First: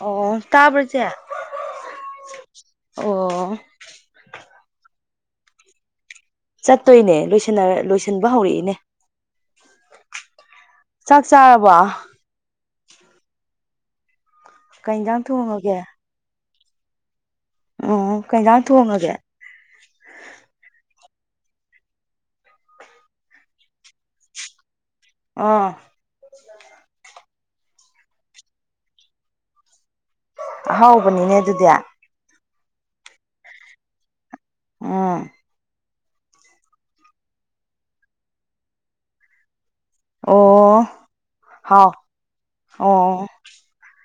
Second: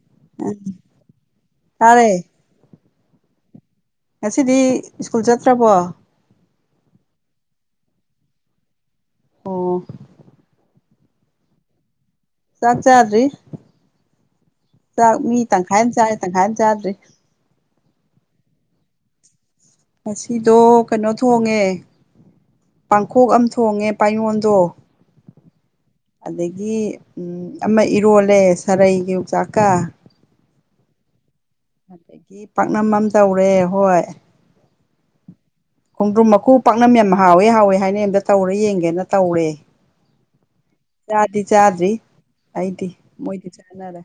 ꯑꯣ ꯇꯥꯕ ꯆꯦ ꯇꯥꯔꯦ ꯑꯣ ꯉꯁꯤꯗꯤ ꯁ꯭ꯀꯨꯜ ꯆꯠꯇ꯭ꯔꯕꯣ ꯆꯠꯇꯣꯏꯅꯦ ꯂ ꯂꯣꯏꯁꯤꯟꯕ ꯍꯧꯔꯛꯏꯅꯦ ꯑꯣ ꯆꯥꯛ ꯆꯥꯔꯕ ꯆꯥꯛꯆꯥꯥꯗ꯭ꯔꯤ ꯀꯩ ꯆꯥꯛ ꯏꯟꯖꯥꯡ ꯃꯤ ꯊꯣꯡꯉꯒꯦ ꯇꯪꯈꯥꯏ ꯑꯃꯥ ꯆꯥꯔꯦ ꯇꯪꯈꯥꯏ ꯑꯃꯥ ꯆꯥꯗ꯭ꯔꯤ ꯑꯣ ꯀꯩꯩ ꯏꯟꯁꯥꯡ ꯊꯣꯡꯉꯥꯒꯦ ꯉꯁꯤꯗꯣ ꯀꯥꯅꯣ ꯊꯣꯡꯉꯦ ꯄꯥꯡꯈꯣꯛ ꯑꯝ ꯊꯣꯡꯉꯦ ꯄꯥꯏꯑꯣꯟꯗꯣ ꯑꯥ ꯑꯗꯥꯒꯤ ꯑꯝ ꯑꯃꯥ ꯏꯔꯣꯜꯂꯦ ꯁꯥꯔꯩꯒ ꯌꯣꯡꯆꯥꯛꯀ ꯑꯍꯥꯎꯕꯅꯤꯅꯦ ꯑꯗꯨꯗꯤ ꯑꯗꯩꯗꯤ ꯄꯥꯛꯅꯝ ꯑꯃꯥ ꯇꯧꯔꯦ ꯍꯣꯏ ꯑꯥ ꯈꯣꯡꯗ꯭ꯔꯨꯝ ꯃꯈꯀ ꯄꯥꯛꯅꯝ ꯌꯥꯝ ꯍꯥꯎꯏ ꯍꯥꯎꯏ ꯍꯥꯏꯅꯩ ꯑꯥꯝꯇ ꯇꯧꯔꯦ ꯌꯦꯡꯒꯦꯅ ꯇꯧꯔꯦ ꯑꯣ ꯆꯥꯗꯤ ꯍꯥꯎ ꯆꯥꯗ꯭ꯔꯤ ꯑꯩꯗꯤ ꯃꯣꯏꯗꯤ ꯆꯥꯅꯔꯦ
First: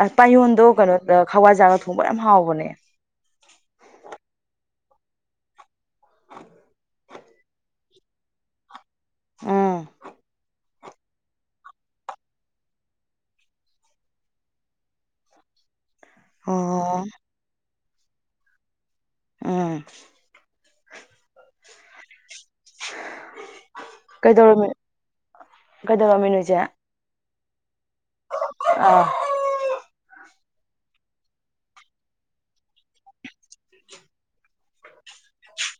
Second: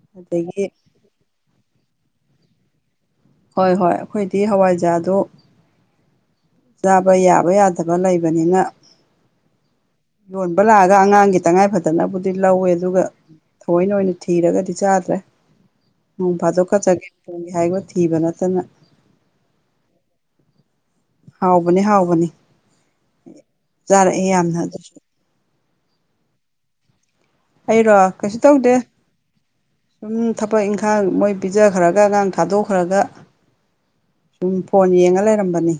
ꯑꯥ ꯑꯗꯒꯤ ꯄꯥꯌꯣꯟꯗꯨ ꯀꯩꯅꯣ ꯍꯋꯥꯏꯖꯥ꯭ꯔꯒ ꯊꯣꯡꯕ ꯌꯥꯝ ꯍꯥꯎꯕꯅꯦ ꯍꯣꯏ ꯍꯣꯏ ꯑꯈꯣꯏꯗꯤ ꯍꯋꯥꯏꯖꯥ꯭ꯔꯗꯨ ꯆꯥꯕ ꯌꯥꯕ ꯌꯥꯗꯕ ꯂꯩꯕꯅꯤꯅ ꯎꯝ ꯂꯣꯟꯕ ꯕꯥꯂꯥꯒ ꯑꯉꯥꯡꯒꯤ ꯇꯉꯥꯏ ꯐꯇꯅꯕꯒꯤ ꯂꯧꯋꯦ ꯑꯗꯨꯒ ꯊꯧꯑꯣꯏꯅ ꯑꯣꯏꯅ ꯊꯤꯔꯒꯗꯤ ꯆꯥꯗ꯭ꯔꯦ ꯅꯣꯡ ꯐꯥꯗꯣꯛꯀꯥ ꯑꯣ ꯆꯒꯦꯝ ꯊꯣꯡꯒꯦ ꯍꯥꯏꯕ ꯊꯤꯕ ꯅꯠꯇꯅ ꯑꯥ ꯍꯥꯎꯕꯅꯦ ꯍꯥꯎꯕꯅꯤ ꯆꯥꯔꯛꯏ ꯌꯥꯝꯅ ꯀꯩꯗꯧꯔꯝꯃꯤ ꯑꯗꯨꯁꯨ ꯀꯩꯗꯧꯔꯝꯃꯤꯅꯣ ꯏꯆꯦ ꯑꯩꯔꯣ ꯀꯩꯁꯨ ꯇꯧꯗꯦ ꯁꯨꯝ ꯊꯥꯕꯛ ꯏꯟꯈꯥꯡ ꯃꯣꯏ ꯄꯤꯖꯥꯈ꯭ꯔꯒ ꯑꯉꯥꯡ ꯊꯥꯗꯣꯛꯈ꯭ꯔꯒ ꯁꯨꯝ ꯐꯣꯟ ꯌꯦꯡꯉꯥ ꯂꯩꯔꯝꯕꯅꯤ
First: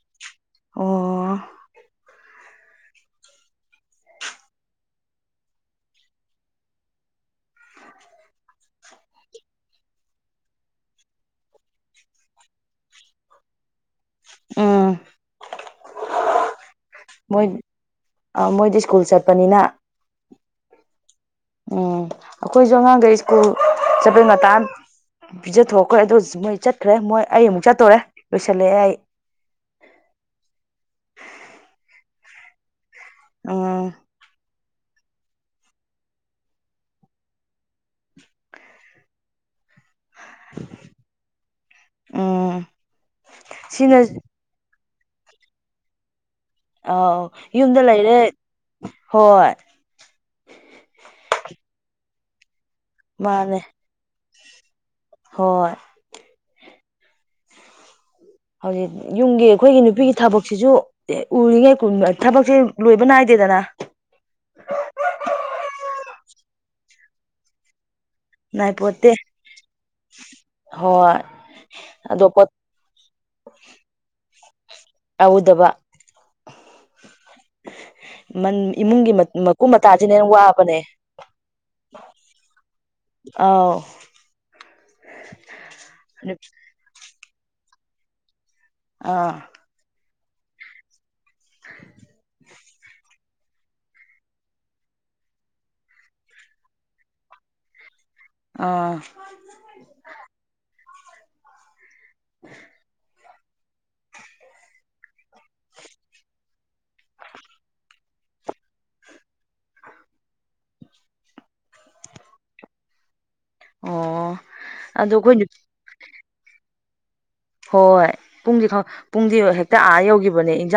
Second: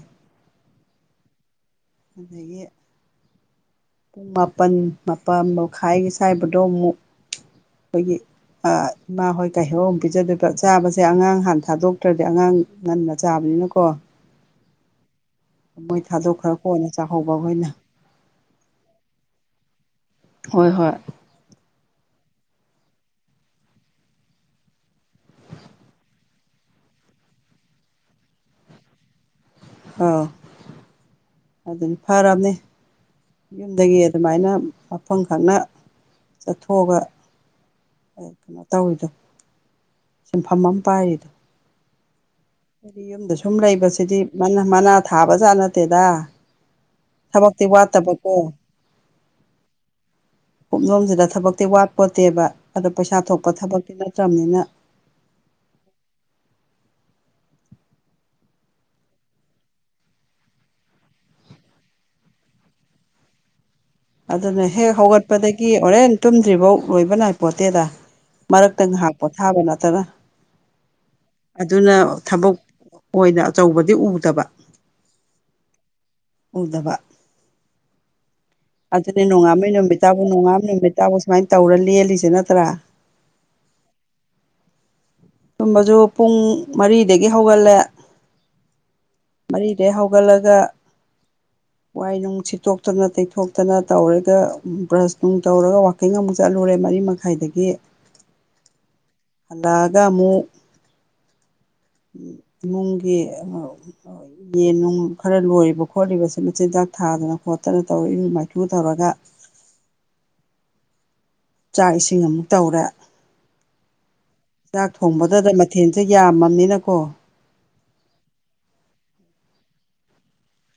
ꯑꯣ ꯑꯗꯥꯒꯤ ꯄꯨꯡ ꯃꯥꯄꯜ ꯃꯥꯄꯜ ꯃꯈꯥꯏꯒꯤ ꯁꯨꯋꯥꯏꯗ ꯃꯨꯛ ꯑꯩꯈꯣꯏꯒꯤ ꯏꯃꯥ ꯍꯣꯏ ꯀꯩꯍꯧꯏ ꯑꯃꯨꯛ ꯄꯤꯖꯥꯗꯣꯏꯕ ꯆꯥꯕꯁꯦ ꯑꯉꯥꯡ ꯍꯥꯟꯅ ꯊꯥꯗꯣꯛꯇ꯭ꯔꯗꯤ ꯑꯉꯥꯡ ꯉꯟꯅꯥ ꯆꯥꯕ ꯂꯩꯗꯅꯀꯣ ꯑꯥ ꯃꯣꯏ ꯊꯥꯗꯣꯛꯈ꯭ꯔꯥ ꯃꯣꯏ ꯃꯣꯏꯗꯤ ꯁ꯭ꯀꯨꯜ ꯆꯠꯄꯥꯅꯤꯅ ꯍꯣꯏ ꯍꯣꯏ ꯑꯥ ꯑꯈꯣꯏꯁꯨ ꯑꯉꯥꯡꯒꯩ ꯁ꯭ꯀꯨꯜ ꯆꯠꯄꯩ ꯉꯟꯇꯥꯅ ꯄꯤꯖꯥꯊꯣꯛꯈ꯭ꯔꯦ ꯑꯗꯨꯁꯨ ꯃꯣꯏ ꯆꯠꯈ꯭ꯔꯦ ꯃꯣꯏ ꯑꯩ ꯑꯃꯨꯛ ꯆꯠꯇꯣꯔꯦ ꯂꯣꯏꯁꯤꯜꯂꯤ ꯑꯩ ꯑꯧ ꯑꯗꯨꯅꯤ ꯐꯔꯝꯅꯤ ꯎꯝ ꯌꯨꯝꯗꯒꯤ ꯑꯗꯨꯃꯥꯏꯟꯅ ꯃꯐꯝ ꯈꯪꯅ ꯆꯠꯊꯣꯛꯑꯥꯒ [inaudible] ꯁꯤꯟꯐꯝ ꯑꯃꯥ ꯄꯥꯏꯔꯤꯗꯨ ꯎꯝ ꯍꯥꯏꯗꯤ ꯌꯨꯝꯗ ꯁꯨꯝ ꯁꯤꯅ ꯂꯩꯕꯁꯤꯗꯤ ꯃꯅꯥ ꯊꯥꯕꯖꯥꯠ ꯅꯠꯇꯦꯗ ꯑꯧ ꯊꯕꯛꯇꯤ ꯌꯨꯝꯗ ꯂꯩꯔꯦ ꯋꯥꯠꯇꯕꯀꯣ ꯀꯨꯞꯅꯣꯝꯁꯤꯗ ꯊꯥꯕꯛꯇꯤ ꯋꯥꯠꯄꯣꯠꯇꯦꯕ ꯃꯥꯅꯦ ꯍꯣꯏ ꯍꯧꯖꯤꯛ ꯌꯨꯝ ꯍꯥꯏꯗꯦꯗꯥꯅ ꯇꯨꯝꯗ꯭ꯔꯤꯐꯕꯥꯎ ꯂꯣꯏꯕ ꯅꯥꯏꯄꯣꯟꯇꯦꯗ ꯃꯔꯛꯇꯥ ꯅꯥꯏꯄꯣꯠꯇꯦ ꯉꯥꯏꯍꯥꯛ ꯄꯣꯊꯥꯕ ꯅꯠꯇꯅ ꯍꯣꯏ ꯑꯗꯨꯅ ꯑꯗꯣ ꯄꯣꯠ ꯊꯥꯕꯛ ꯇꯧꯗꯕ ꯎꯗꯥꯕ ꯏꯃꯨꯡꯒꯤ ꯃꯀꯨꯞ ꯅꯣꯡꯉꯥꯟꯕꯩ ꯃꯇꯥꯁꯤꯅ ꯅꯨꯃꯤꯠꯇꯥꯕꯨ ꯍꯦꯟ ꯅꯣꯡꯉꯥꯟꯕ ꯋꯥꯕꯅꯦ ꯅꯨꯃꯤꯠꯇꯥꯕꯨ ꯁꯨꯃꯥꯏꯅ ꯇꯧꯔ ꯂꯦꯜꯂꯤꯁꯦ ꯅꯠꯇ꯭ꯔꯥ ꯑꯧ ꯇꯨꯝꯕꯁꯨ ꯄꯨꯡ ꯃꯔꯤꯗꯒꯤ ꯍꯧꯒꯠꯂꯦ ꯑꯥ ꯃꯔꯤꯗꯒꯤ ꯍꯧ ꯍꯧꯒꯠꯂꯒ ꯋꯥꯏ ꯅꯨꯡꯁꯤꯠꯇꯣꯛꯇꯅ ꯇꯩꯣꯛ ꯊꯣꯛꯇꯅ ꯇꯧꯔꯒ ꯕ꯭ꯔꯁ ꯅꯨꯡ ꯇꯧꯔꯒ ꯋꯥꯛꯀꯤꯡ ꯑꯃꯨꯛ ꯆꯠꯂꯨꯔꯦ ꯃꯔꯤ ꯃꯈꯥꯏꯗꯒꯤ ꯑꯥ ꯃꯨꯡꯒꯤꯦ ꯌꯦꯟ ꯅꯨꯡ ꯈꯔ ꯂꯣꯏꯔꯤꯕ ꯈꯣꯠꯂꯤꯕꯁ ꯃꯆꯤꯟꯖꯥꯛ ꯊꯥꯗꯅ ꯈꯣꯠꯇꯅ ꯇꯧꯔꯛꯏꯕ ꯃꯆꯨ ꯇꯧꯔꯒ [unintelligible] ꯆꯥꯛ ꯏꯁꯤꯡ ꯑꯃꯨꯛ ꯇꯧꯔꯦ ꯑꯣ ꯆꯥꯛ ꯑꯗꯣ ꯑꯩꯈꯣꯏ ꯊꯣꯡꯕꯗꯗ ꯃꯊꯦꯜꯁꯨꯦ ꯌꯥꯝꯃꯕꯅꯤꯅꯀꯣ ꯍꯣꯏ ꯄꯨꯡꯗꯤ ꯄꯨꯡꯗꯤ ꯍꯦꯛꯇ ꯑꯥ ꯌꯧꯈꯤꯕ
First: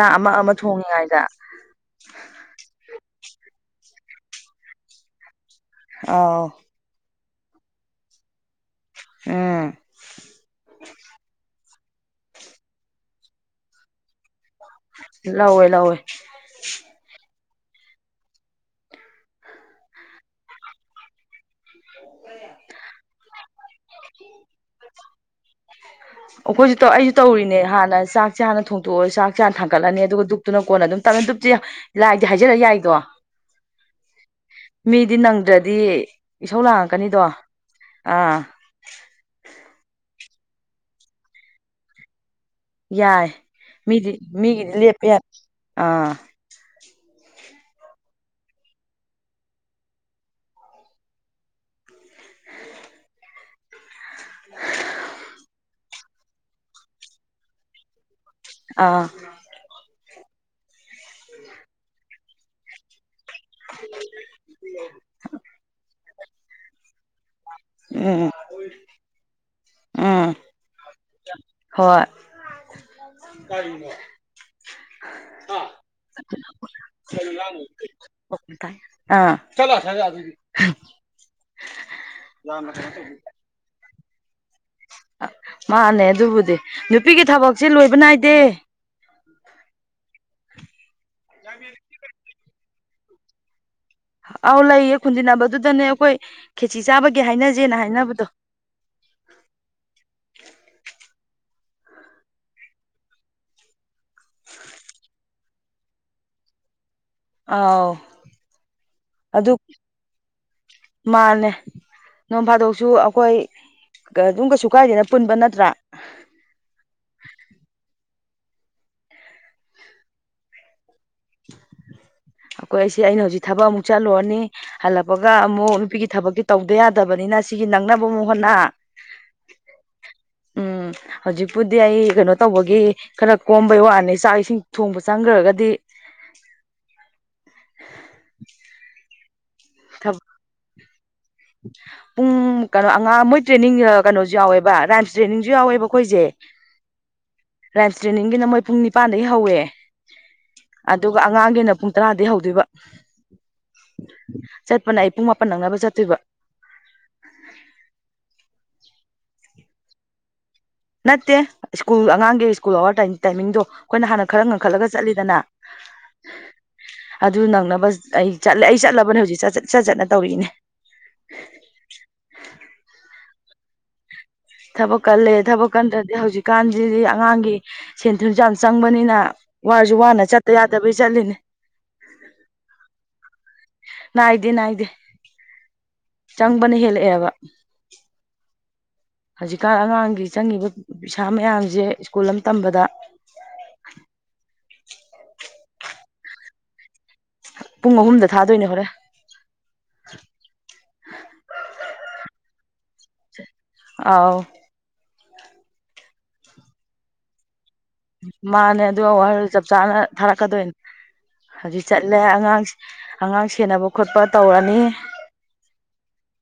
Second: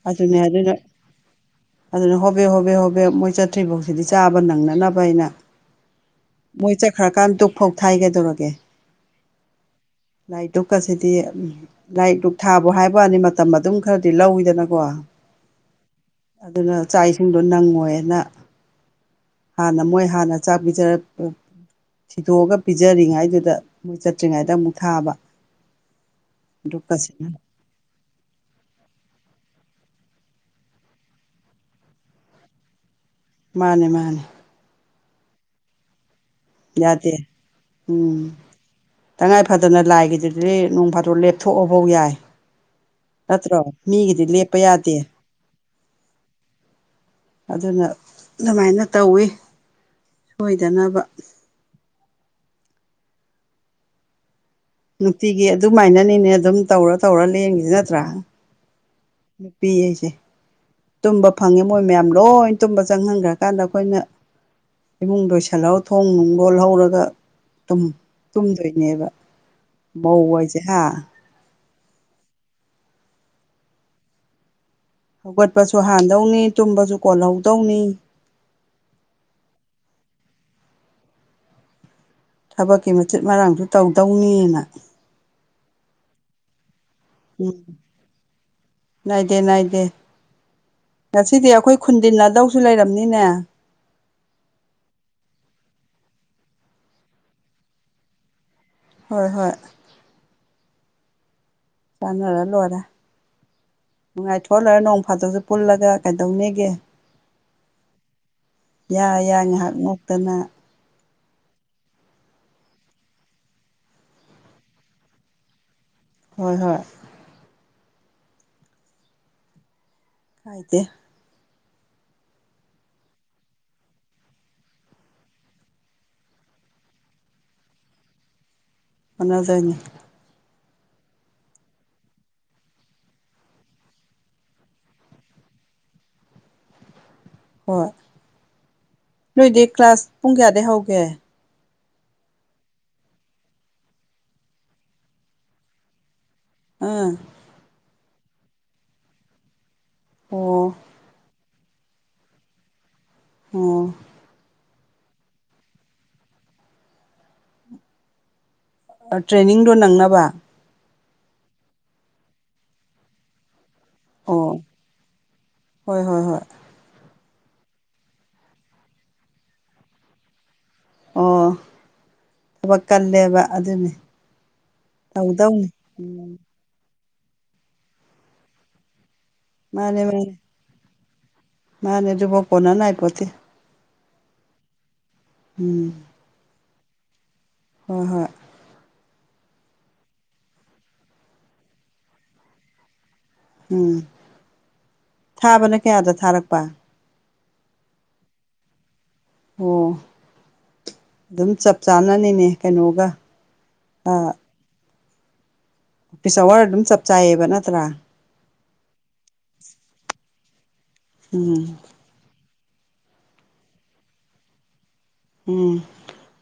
ꯑꯗꯨꯅꯦ ꯑꯗꯨꯅꯦ ꯑꯗꯨꯅꯦ ꯍꯣꯕꯦ ꯍꯣꯕꯦ ꯍꯣꯕꯦ ꯃꯣꯏ ꯆꯠꯇ꯭ꯔꯤꯐꯥꯎꯁꯤꯗꯤ ꯆꯥꯕ ꯅꯪꯅꯅꯕꯅꯕꯥꯏꯅ ꯑꯥꯎ ꯀꯥꯡ ꯇꯛ ꯐꯥꯎ ꯊꯥꯏꯒꯗꯧꯔꯒꯦ ꯎꯝ ꯂꯥꯏ ꯇꯨꯛꯀꯁꯤꯗꯤ ꯂꯥꯏꯔꯤꯛ ꯂꯅꯨꯡꯊꯥꯕꯨ ꯍꯥꯏꯕꯛꯅꯤ ꯃꯇꯝ ꯑꯗꯨꯝ ꯈꯔꯗꯤ ꯂꯧꯤꯗꯅ ꯀꯣ ꯂꯧꯋꯦ ꯂꯧꯋꯦ ꯑꯗꯨꯅ ꯆꯥꯏꯁꯤꯡ ꯑꯗꯨꯣ ꯅꯪꯉꯣꯏꯅ ꯍꯥꯟꯅ ꯃꯣꯏ ꯍꯥꯟꯅ ꯆꯥꯛ ꯄꯤꯖꯔ ꯊꯤꯗꯣꯛꯑꯒ ꯄꯤꯖꯔꯤꯉꯥꯏꯗꯨꯗ ꯃꯣꯏ ꯆꯠꯇ꯭ꯔꯤꯉꯩꯗ ꯑꯃꯨꯛ ꯊꯥꯕ ꯑꯩꯈꯣꯏꯁꯨ ꯇ ꯑꯩꯁꯨ ꯗꯨꯛꯀꯁꯤꯅ ꯇꯧꯔꯤꯅꯦ ꯍꯥꯟꯅ ꯆꯥꯛꯁꯦ ꯍꯥꯟꯅ ꯊꯣꯡꯇꯣꯛꯑꯣ ꯆꯥꯛꯁ ꯍꯅ ꯊꯥꯡꯣꯛ ꯍꯥꯀꯠꯂꯅꯤ ꯑꯗꯨꯒ ꯗꯨꯞꯇꯨꯅ ꯀꯣꯟꯅ ꯑꯗꯨꯝ ꯇ ꯗꯨꯞꯇ ꯂꯥꯏꯗꯤ ꯍꯥꯏꯖꯔ ꯌꯥꯏꯗꯣ ꯃꯥꯅꯦ ꯃꯥꯅꯦ ꯃꯤꯗꯤ ꯅꯪꯗ꯭ꯔꯗꯤ ꯏꯁꯧ ꯌꯥꯗꯦ ꯂꯥꯡꯉꯛꯀꯅꯤꯗꯣ ꯎꯝ ꯑꯥ ꯇꯉꯥꯏ ꯐꯗꯅ ꯂꯥꯏꯒꯤꯗꯨꯗꯤ ꯁꯤꯗꯤ ꯅꯣꯡ ꯐꯥꯗ꯭ꯔꯣ ꯂꯦꯞꯊꯣꯛꯑꯐꯧ ꯌꯥꯏ ꯌꯥꯏ ꯅꯠꯇ꯭ꯔꯣ ꯃꯤꯗꯤ ꯃꯤꯒꯤꯗꯤ ꯂꯦꯞꯄ ꯃꯤꯒꯤꯗꯤ ꯌꯥꯗꯦ ꯌꯥ ꯑꯥ ꯑꯗꯨꯅ ꯑꯗꯨꯃꯥꯏꯅ ꯇꯧꯋꯤ ꯁꯣꯏꯗꯅꯕ ꯅꯨꯡꯇꯤꯒꯤ ꯑꯗꯨꯃꯥꯏꯅꯅꯤꯅꯦ ꯑꯗꯨꯝ ꯇꯧꯔ ꯇꯧꯔ ꯂꯦꯡꯈꯤꯁꯤ ꯅꯠꯇ꯭ꯔꯥ ꯑꯥ ꯅꯨꯄꯤ ꯑꯩꯁꯦ ꯇꯨꯝꯕ ꯐꯪꯉꯦ ꯃꯣꯏ ꯃꯌꯥꯝ ꯂꯣꯏ ꯇꯨꯝꯕ ꯆꯪꯍꯟꯈ꯭ꯔꯒ ꯀꯥꯟꯗ ꯑꯩꯈꯣꯏꯅ ꯏꯃꯨꯡ ꯂꯣꯏꯁꯤꯜꯍꯧ ꯊꯣꯡ ꯅꯨꯡ ꯂꯣꯜꯍꯧꯔꯒ ꯎꯝ ꯇꯨꯝꯗꯣꯏꯅꯦꯕ ꯃꯧ ꯎꯝ ꯍꯥꯏꯁꯦ ꯍꯥ ꯍꯣꯏ ꯍꯧꯒꯠꯄꯁꯨ ꯍꯥꯟꯗꯧꯅꯤ ꯇꯨꯝꯕꯁꯨ ꯀꯣꯜꯍꯧꯗꯧꯅꯤ ꯑꯥ ꯆꯠꯂꯣ ꯍ ꯑꯗꯨꯗꯤ [unintelligible] ꯊꯕꯛꯀꯤ ꯃꯆꯦꯠ ꯃꯔꯥꯡꯁꯨ ꯇꯧꯗꯧꯅꯤꯅ ꯃꯥꯅꯦ ꯑꯗꯨꯕꯨꯗꯤ ꯅꯨꯄꯤꯒꯤ ꯎꯝ ꯊꯕꯛꯁꯤ ꯂꯣꯏꯕ ꯅꯥꯏꯗꯦ ꯅꯥꯏꯗꯦ ꯅꯥꯏꯗꯦ ꯉꯁꯤꯗꯤ ꯑꯩꯈꯣꯏ ꯈꯨꯟꯗꯤꯟꯅꯗꯧꯁꯨ ꯂꯩꯔꯝꯅꯤ ꯏꯟꯅ ꯑꯥꯎ ꯂꯩꯌꯦ ꯈꯨꯟꯖꯤꯟꯅꯕꯗꯨꯗꯅꯦ ꯑꯩꯈꯣꯏ ꯈꯦꯆꯤ ꯆꯥꯕꯒꯤ ꯍꯥꯏꯅꯖꯦꯅ ꯍꯥꯏꯅꯕꯗꯣ ꯍꯣꯏ ꯍꯣꯏ ꯆꯥꯅꯔ ꯂꯔ ꯅꯨꯡꯉꯥꯏꯊꯣꯛꯑ ꯂꯣꯏꯔ ꯅꯣꯡ ꯐꯥꯗꯣꯛꯁꯨ ꯄꯨꯜꯂꯒ ꯀꯩꯗꯧꯅꯦꯒꯦ ꯑꯥꯎ ꯌꯥꯏ ꯌꯥꯏ ꯑꯗꯨ ꯉꯥꯏꯍꯥꯛ ꯉꯣꯛꯇꯅ ꯃꯥꯅꯦ ꯅꯣꯡ ꯐꯥꯗꯣꯛꯁꯨ ꯑꯩꯈꯣꯏ ꯑꯗꯨꯝ ꯀꯩꯁꯨ ꯀꯥꯏꯗꯦꯅ ꯄꯨꯟꯕ ꯅꯠꯇ꯭ꯔꯥ ꯍꯣꯏ ꯍꯣꯏ ꯍꯥꯏꯗꯦ [unintelligible] [unintelligible] ꯑꯩꯈꯣꯏ ꯑꯩꯁꯦ ꯑꯩꯅ ꯍꯧꯖꯤꯛ ꯊꯕꯛ ꯑꯃꯨꯛ ꯆꯠꯂꯨꯔꯅꯤ ꯍꯜꯂꯛꯄꯒ ꯑꯃꯨꯛ ꯅꯨꯄꯤꯒꯤ ꯊꯕꯛꯇꯤ ꯇꯧꯗ ꯌꯥꯗꯕꯅꯤ ꯅ ꯁꯤꯒꯤ ꯅꯪꯅꯕ ꯃꯨꯛ ꯍꯣꯠꯅ ꯍꯣꯠꯅꯗꯣꯏꯅꯤ ꯎꯝ ꯍꯧꯖꯤꯛꯄꯨꯗꯤ ꯑꯩ ꯀꯩꯅꯣ ꯇꯧꯕꯒꯤ ꯈꯔ ꯀꯣꯝꯕꯩ ꯋꯥꯅꯤ ꯆꯥꯛ ꯏꯁꯤꯡ ꯊꯣꯡꯕ ꯆꯪꯈ꯭ꯔꯒꯗꯤ [inaudible] [inaudible] ꯍꯣꯏ ꯅꯣꯏꯗꯤ ꯀ꯭ꯂꯥꯁ ꯄꯨꯡ ꯀꯌꯥꯗꯩ ꯍꯧꯒꯦ ꯄꯨꯡ ꯀꯩꯅꯣ ꯑꯉꯥꯡ ꯃꯣꯏ ꯇ꯭ꯔꯦꯅꯤꯡ ꯀꯩꯅꯣꯁꯨ ꯌꯥꯎꯋꯦꯕ ꯔꯥꯏꯝꯁ ꯇ꯭ꯔꯦꯅꯤꯡꯁꯨ ꯌꯥꯎꯋꯦꯕ ꯑꯩꯈꯣꯏꯁꯦ ꯑꯥ ꯔꯥꯏꯝꯁ ꯇ꯭ꯔꯦꯅꯤꯡꯒꯤꯅ ꯃꯣꯏ ꯄꯨꯡ ꯅꯤꯄꯥꯟꯗꯩ ꯍꯧꯋꯦ ꯑꯣ ꯑꯗꯨꯒ ꯑꯉꯥꯡꯒꯤꯅ ꯄꯨꯡ ꯇꯔꯥꯗꯩ ꯍꯧꯗꯣꯏꯕ ꯑꯣ ꯆꯠꯄꯅ ꯑꯩ ꯄꯨꯡ ꯃꯥꯄꯟ ꯅꯛꯅꯕ ꯆꯠꯇꯣꯏꯕ ꯇ꯭ꯔꯦꯅꯤꯡꯗꯣ ꯅꯪꯅꯕ ꯅꯠꯇꯦ ꯁ꯭ꯀꯨꯜ ꯑꯉꯥꯡꯒꯤ ꯁ꯭ꯀꯨꯜ ꯑꯋꯥꯔ ꯇꯥꯏꯃꯤꯡꯗꯣ ꯑꯩꯈꯣꯏꯅ ꯍꯥꯟꯅ ꯈꯔ ꯑꯣ ꯉꯟꯈꯠꯂꯒ ꯆꯠꯂꯤꯗꯅ ꯍꯣꯏ ꯍꯣꯏ ꯍꯣꯏ ꯑꯗꯨ ꯅꯪꯅꯕ ꯑꯩ ꯆꯠꯂꯦ ꯑꯩ ꯆꯠꯂꯕꯅꯦ ꯍꯧꯖꯤꯛ ꯆꯠ ꯆꯠ ꯆꯠ ꯆꯠꯅ ꯇꯧꯔꯛꯏꯅꯦ ꯑꯣ ꯊꯕꯛ ꯀꯜꯂꯦꯕ ꯑꯗꯨꯅꯦ ꯊꯕꯛ ꯀꯜꯂꯦ ꯊꯕꯛ ꯀꯟꯗ꯭ꯔꯗꯤ ꯍꯧꯖꯤꯛꯀꯥꯟꯁꯤꯗꯤ ꯑꯉꯥꯡꯒꯤ ꯁꯦꯟ ꯊꯨꯝꯁꯨ ꯌꯥꯝ ꯆꯪꯕꯅꯤꯅ ꯋꯥꯔꯁꯨ ꯋꯥꯅ ꯆꯠꯇ ꯌꯥꯗꯕꯩ ꯆꯠꯂꯤꯅꯦ ꯃꯥꯅꯦꯗꯨꯕꯧ ꯀꯣꯅꯅꯥꯏ ꯄꯣꯠꯇꯦ ꯅꯥꯏꯗꯦ ꯅꯥꯏꯗꯦ ꯎꯝ ꯆꯪꯕꯅ ꯍꯦꯜꯂꯛꯑꯦꯕ ꯍꯣꯏ ꯍꯣꯏ ꯍꯧꯖꯤꯛꯀꯥꯟ ꯑꯉꯥꯡꯒꯤ ꯆꯪꯉꯤꯕ ꯄꯩꯁꯥ ꯃꯌꯥꯝꯁꯦ ꯁ꯭ꯀꯨꯜ ꯑꯃ ꯇꯝꯕꯗ ꯎꯝ ꯊꯥꯕꯅ ꯀꯌꯥꯗ ꯊꯥꯔꯛꯄ ꯄꯨꯡ ꯑꯍꯨꯝꯗ ꯊꯥꯗꯣꯏꯅꯦ ꯍꯣꯔꯦꯟ ꯑꯣ ꯑꯗꯨꯝ ꯆꯞ ꯆꯥꯅꯅꯤꯅꯦ ꯀꯩꯅꯣꯒ ꯑꯥ ꯑꯥꯎ ꯑꯣꯐꯤꯁ ꯑꯋꯥꯔ ꯑꯗꯨꯝ ꯆꯞ ꯆꯥꯏꯌꯦꯕ ꯅꯠꯇ꯭ꯔꯥ ꯃꯥꯅꯦ ꯑꯗꯨꯋꯥꯔ ꯆꯞ ꯆꯥꯅ ꯊꯥꯔꯛꯀꯗꯣꯏꯅꯦ ꯎꯝ ꯍꯧꯖꯤꯛ ꯆꯠꯂꯦ ꯑꯉꯥꯡꯁꯤ ꯑꯉꯥꯡ ꯁꯦꯟꯅꯕ ꯈꯣꯠꯄ ꯇꯧꯔꯅꯤ ꯎꯝ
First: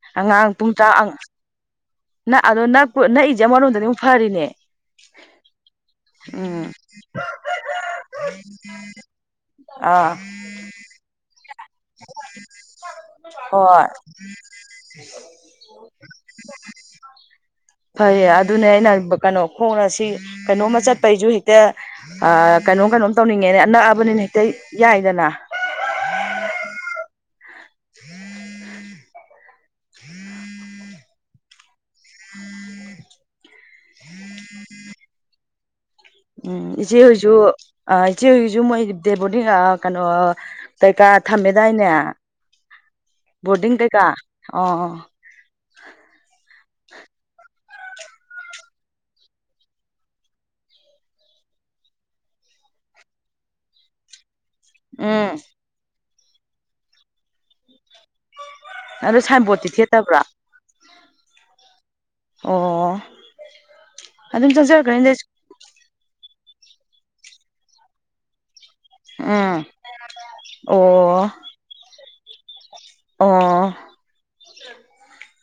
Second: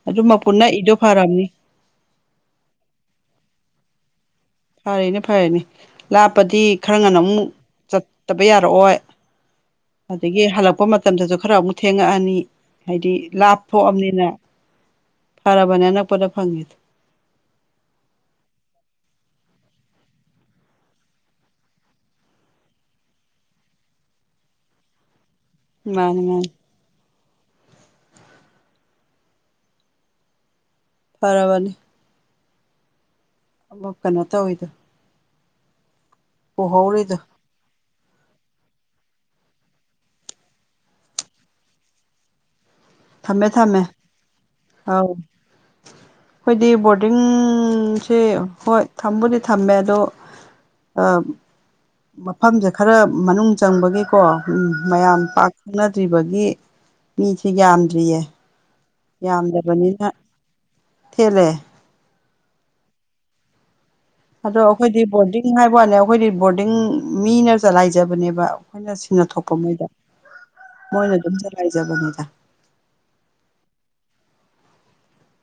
ꯑꯗꯨ ꯃꯄꯨꯟꯅꯛꯏꯗꯨ ꯐꯔꯝꯅꯤ ꯅ ꯑꯗꯣ ꯅꯛꯏꯁꯦ ꯑꯃꯔꯣꯝꯗꯗꯤ ꯑꯃꯨꯛ ꯐꯔꯤꯅꯦ ꯐꯔꯅꯦ ꯐꯔꯦꯅꯦ ꯂꯥ ꯆꯄꯗꯤ ꯎꯝ ꯈꯔ ꯉꯟꯅ ꯑꯃꯨꯛ ꯆꯠꯇꯕ ꯌꯥꯔꯛꯑꯣꯏ ꯑꯥ ꯑꯗꯒꯤ ꯍꯜꯂꯛꯄ ꯃꯇꯝꯗꯁꯨ ꯈꯔ ꯑꯃꯨꯛ ꯊꯦꯡꯉꯛꯑꯅꯤ ꯍꯥꯏꯗꯤ ꯂꯥꯞꯊꯣꯛ ꯍꯣꯏ ꯑꯕꯅꯤꯅ ꯐꯔꯥꯕꯅꯦꯅꯄꯗ ꯐꯪꯉ ꯐꯩꯌꯦ ꯑꯗꯨꯅꯦ ꯑꯩꯅ ꯀꯩꯅꯣ ꯈꯣꯡꯉꯁꯤ ꯀꯩꯅꯣꯝꯃ ꯆꯠ ꯄꯩꯁꯨ ꯍꯦꯛꯇ ꯀꯩꯅꯣꯝ ꯀꯩꯅꯣꯝ ꯇꯧꯅꯤꯡꯉꯦꯅꯦ ꯑꯅꯛꯑꯕꯅꯤꯅ ꯍꯦꯛꯇ ꯌꯥꯏꯗꯅ ꯃꯥꯅꯤ ꯃꯥꯅꯤ ꯎꯝ ꯎꯝ ꯐꯔꯕꯅꯤ ꯎꯝ ꯑꯃꯛ ꯀꯩꯅꯣ ꯇꯧꯋꯤꯗꯣ ꯎꯝ ꯄꯨꯍꯧꯔꯤꯗꯣ ꯏꯆꯦꯍꯧꯁꯨ ꯑ ꯏꯆꯦ ꯍꯧꯖꯤꯛꯁꯨ ꯃꯣꯏ ꯗꯦ ꯕꯣꯔꯗꯤꯡ ꯀꯩꯅꯣ ꯀꯩꯀꯥ ꯊꯝꯃꯦꯗꯥꯏꯅꯦ ꯊꯝꯃꯦ ꯕꯣꯔꯗꯤꯡ ꯊꯝꯃꯦ ꯀꯩꯀꯥ ꯑꯣ ꯑꯧ ꯑꯩꯣꯏꯗꯤ ꯕꯣꯔꯗꯤꯡ ꯁꯤꯦ ꯍꯣꯏ ꯊꯝꯕꯨꯗꯤ ꯊꯝꯃꯦ ꯑꯗꯣ ꯑ ꯃꯐꯝꯁꯦ ꯈꯔ ꯃꯅꯨꯡ ꯆꯪꯕꯒꯤꯀꯣ ꯎ ꯃꯌꯥꯝ ꯎꯝ ꯄꯥꯛ ꯁꯪꯅ ꯗ꯭ꯔꯤꯕꯒꯤ ꯃꯤꯁꯦ ꯌꯥꯝꯗ꯭ꯔꯤꯌꯦ ꯑꯗꯣ ꯁꯥꯏꯟ ꯕꯣꯔꯗꯇꯤ ꯌꯥꯝꯗꯕꯅꯤꯅ ꯊꯦꯠꯇꯕ꯭ꯔꯥ ꯊꯂꯦ ꯑꯣ ꯑꯗꯨꯝ ꯑꯗꯣ ꯑꯩꯈꯣꯏꯗꯤ ꯆꯪꯖꯔꯛꯀꯅꯤꯗ ꯕꯣꯔꯗꯤꯡ ꯍꯥꯏꯕ ꯋꯥꯅꯦ ꯑꯩꯈꯣꯏꯗꯤ ꯕꯣꯔꯗꯤꯡ ꯃꯤꯅ ꯆꯂꯥꯏꯖꯕꯅꯦꯕ ꯑꯩꯈꯣꯏꯅ ꯁꯤꯡꯅ ꯊꯣꯛꯄ ꯎꯝ ꯃꯣꯏꯗ ꯃꯣꯏꯅ ꯑꯣ ꯑꯗꯨꯝ ꯆꯂꯥꯏꯖꯕꯅꯤꯗ ꯑꯣ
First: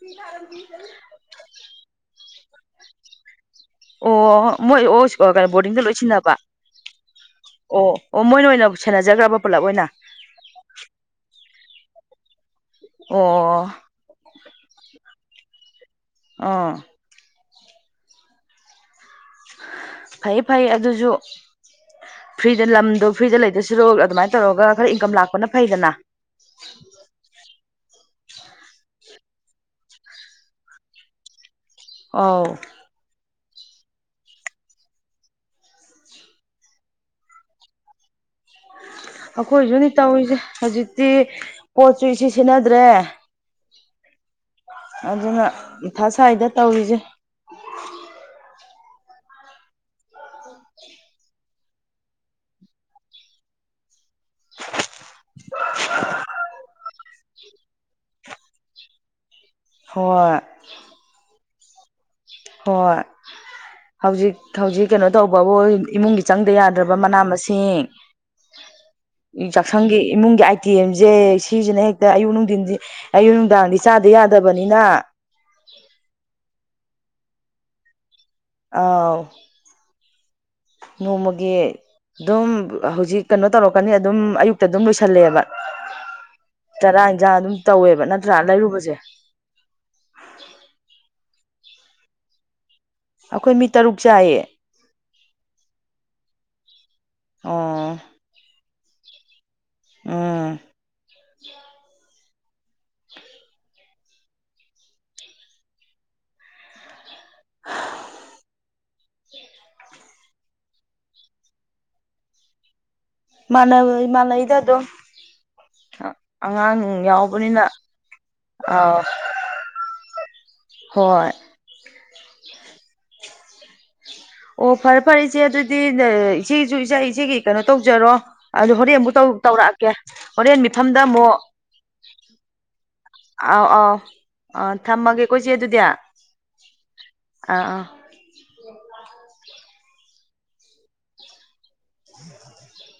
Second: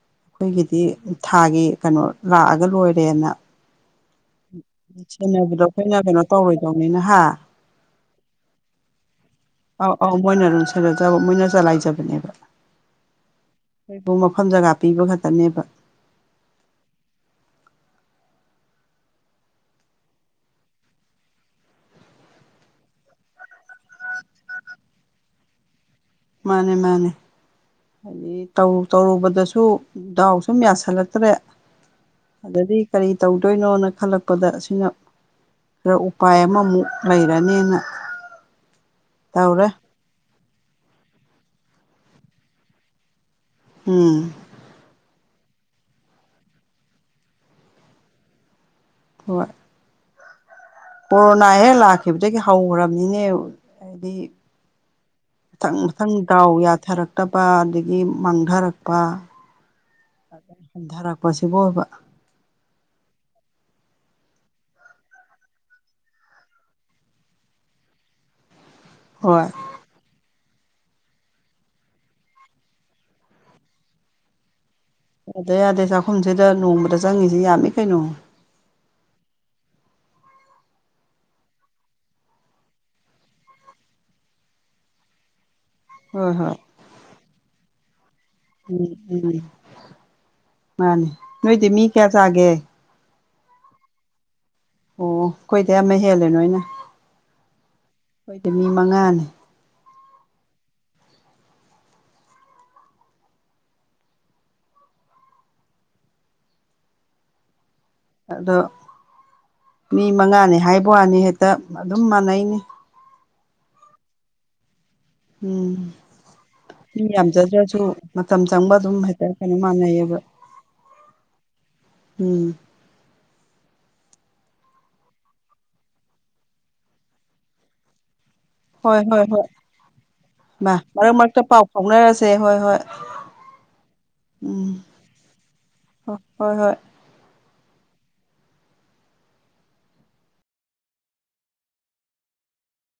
ꯑꯩꯈꯣꯏꯒꯤꯗꯤ ꯊꯥꯒꯤ ꯀꯩꯅꯣ ꯂꯥꯛꯑꯒ ꯂꯣꯏꯔꯦꯅ ꯑꯣ ꯃꯣꯏ ꯑꯣ ꯀꯩꯅꯣ ꯁꯦꯟꯅꯕꯗꯣ ꯕꯣꯔꯗꯤꯡꯗ ꯂꯣꯏ ꯑꯩꯈꯣꯏꯅ ꯀꯩꯅꯣ ꯁꯤꯟꯅꯕ ꯇꯧꯔꯣꯏꯗꯧꯅꯤꯅꯍ ꯑꯣ ꯑꯣ ꯃꯣꯏꯅ ꯑꯣꯏꯅ ꯁꯦꯟꯅꯖꯈ꯭ꯔꯕ ꯄꯨꯂꯞ ꯑꯣꯏꯅ ꯑꯥꯎ ꯑꯥꯎ ꯃꯣꯏꯅ ꯑꯗꯨꯝ ꯁꯗꯕ ꯃꯣꯏꯅ ꯆꯂꯥꯏꯖꯕꯅꯦꯕ ꯑꯣ ꯑꯩꯈꯣꯏꯕꯨ ꯃꯐꯝ ꯖꯒꯥ ꯄꯤꯕ ꯈꯛꯇꯅꯦꯕ ꯑꯥ ꯐꯩ ꯐꯩ ꯑꯗꯨꯁꯨ ꯐ꯭ꯔꯤꯗ ꯂꯝꯗꯣ ꯐ꯭ꯔꯤꯗ ꯂꯩꯗꯁꯤꯔꯣ ꯑꯗꯨꯃꯥꯏꯅ ꯇꯧꯔꯒ ꯈꯔ ꯏꯟꯀꯝ ꯂꯥꯛꯄꯅ ꯐꯩꯗꯅ ꯃꯥꯅꯦ ꯃꯥꯅꯦ ꯍꯥꯏꯗꯤ ꯇꯧꯔꯨꯕꯗꯁꯨ ꯗꯥꯎ ꯁꯨꯝ ꯌꯥꯁꯜꯂꯛꯇ꯭ꯔꯦ ꯑꯧ ꯑꯗꯨꯗꯗꯤ ꯀꯔꯤ ꯇꯧꯗꯣꯏꯅꯣꯅ ꯈꯜꯂꯛꯄꯗ ꯑꯁꯤꯅ ꯈꯔ ꯎꯄꯥꯏ ꯑꯃꯃꯨꯛ ꯂꯩꯔꯅꯦꯅ ꯇꯧꯔꯦ ꯑꯩꯈꯣꯏꯁꯨꯅꯤ ꯇꯧꯔꯤꯁꯦ ꯍꯧꯖꯤꯛꯇꯤ ꯄꯣꯠꯁꯨ ꯏ ꯁꯦꯟꯅꯗ꯭ꯔꯦ ꯎꯝ ꯑꯗꯨꯅ ꯊ ꯁ꯭ꯋꯥꯏꯗ ꯇꯧꯔꯤꯁꯦ ꯍꯣꯏ ꯀꯣꯔꯣꯅꯥ ꯍꯦꯛ ꯂꯥꯛꯈꯤꯕꯗꯒꯤ ꯍꯧꯈ꯭ꯔꯕꯅꯤꯅꯦ ꯍꯥꯏꯗꯤ ꯃꯊꯪ ꯃꯊꯪ ꯗꯥꯎ ꯌꯥꯊꯔꯛꯇꯕ ꯑꯗꯒꯤ ꯃꯥꯡꯊꯔꯛꯄ ꯍꯣꯏ ꯍꯟꯊꯔꯛꯄꯁꯤꯕꯨ ꯑꯣꯏꯕ ꯍꯣꯏ ꯍꯧꯖꯤꯛ ꯍꯧꯖꯤꯛ ꯀꯩꯅꯣ ꯇꯧꯕꯕꯨ ꯏꯃꯨꯡꯒꯤ ꯆꯪꯗ ꯌꯥꯗ꯭ꯔꯕ ꯃꯅꯥ ꯃꯁꯤꯡ ꯍꯣꯏ ꯆꯁꯪꯒꯤ ꯏꯃꯨꯡꯦ ꯦꯝꯁꯦ ꯁꯤꯁꯤꯅ ꯍꯦꯛꯇ ꯑꯌꯨꯛ ꯅꯨꯡꯊꯤꯟꯁꯦ ꯑꯌꯨꯛ ꯅꯨꯡꯗꯥꯡꯗꯤ ꯆꯥꯗ ꯌꯥꯗꯕ ꯌꯥꯗ ꯌꯥꯗꯦ ꯆꯥꯛꯈꯨꯝꯁꯤꯗ ꯅꯣꯡꯃꯗ ꯆꯪꯉꯤꯁꯤ ꯌꯥꯝꯃꯤ ꯀꯩꯅꯣ ꯑꯥꯎ ꯅꯣꯡꯃꯒꯤ ꯑꯗꯨꯝ ꯍꯧꯖꯤꯛ ꯀꯩꯅꯣ ꯇꯧꯔꯛꯀꯅꯤ ꯑꯗꯨꯝ ꯑꯌꯨꯛꯇ ꯑꯗꯨꯝ ꯂꯣꯏꯁꯜꯂꯦꯕ ꯍꯣꯏ ꯍꯣꯏ ꯑꯣꯖꯥ ꯑꯗꯨꯝ ꯇꯧꯋꯦꯕ ꯅꯠꯇ ꯎꯝ ꯎꯝ ꯃꯥꯅꯦ ꯅꯣꯏꯗꯤ ꯃꯤ ꯀꯌꯥ ꯆꯥꯒꯦ ꯑꯩꯈꯣꯏ ꯃꯤ ꯇꯔꯨꯛ ꯆꯥꯏꯌꯦ ꯑꯣ ꯑꯩꯣꯏꯗ ꯑꯃ ꯍꯦꯜꯂꯦ ꯅꯣꯏꯅ ꯑꯣ ꯑꯩꯈꯣꯏꯗꯤ ꯃꯤ ꯃꯉꯥꯅꯤ ꯎ ꯎꯝ ꯑꯗꯣ ꯃꯤ ꯃꯉꯥꯅꯤ ꯍꯥꯏꯕ ꯋꯥꯅꯤ ꯍꯦꯛꯇ ꯑꯗꯨꯝ ꯃꯥꯟꯅꯩꯅꯦ ꯃꯥꯅ ꯃꯥꯅ ꯏ ꯑꯗꯨꯣ ꯎꯝ ꯃꯤ ꯌꯥꯎꯕꯅꯤꯅ ꯌꯥꯝꯖꯗ꯭ꯔꯁꯨ ꯃꯇꯝ ꯆꯪꯕ ꯑꯗꯨꯝ ꯑꯥ ꯍꯥꯏꯇꯥꯔ ꯀꯩꯅꯣ ꯃꯥꯟꯅꯩꯌꯦꯕ ꯍꯣꯏ ꯎꯝ ꯑꯣ ꯐꯔꯦ ꯐꯔꯦ ꯏꯆꯦ ꯑꯗꯨꯗꯤ ꯏꯆꯦꯁꯨ ꯏꯆꯥ ꯏꯆꯦꯒꯤ ꯀꯩꯅꯣ ꯇꯧꯖꯔꯣ ꯑꯗꯨ ꯍꯣꯔꯦꯟ ꯍꯣꯏ ꯑꯃꯨꯛ ꯍꯣꯏ ꯍꯣꯏ ꯇꯧꯔꯛꯑꯀꯦ ꯍꯣꯔꯦꯟ ꯃꯥ ꯃꯤꯐꯝꯗ ꯃꯔꯛ ꯑꯃꯨꯛ ꯃꯔꯛꯇ ꯄꯥꯎ ꯐꯥꯎꯅꯔꯁꯦ ꯍꯣꯏ ꯍꯣꯏ ꯑꯥꯎ ꯑꯥꯎ ꯑꯥ ꯎꯝ ꯊꯝꯃꯒꯦ ꯀꯣꯏꯁꯦ ꯑꯗꯨꯗꯤ ꯑꯥ ꯍꯣꯏ ꯍꯣꯏ ꯑꯥ [inaudible]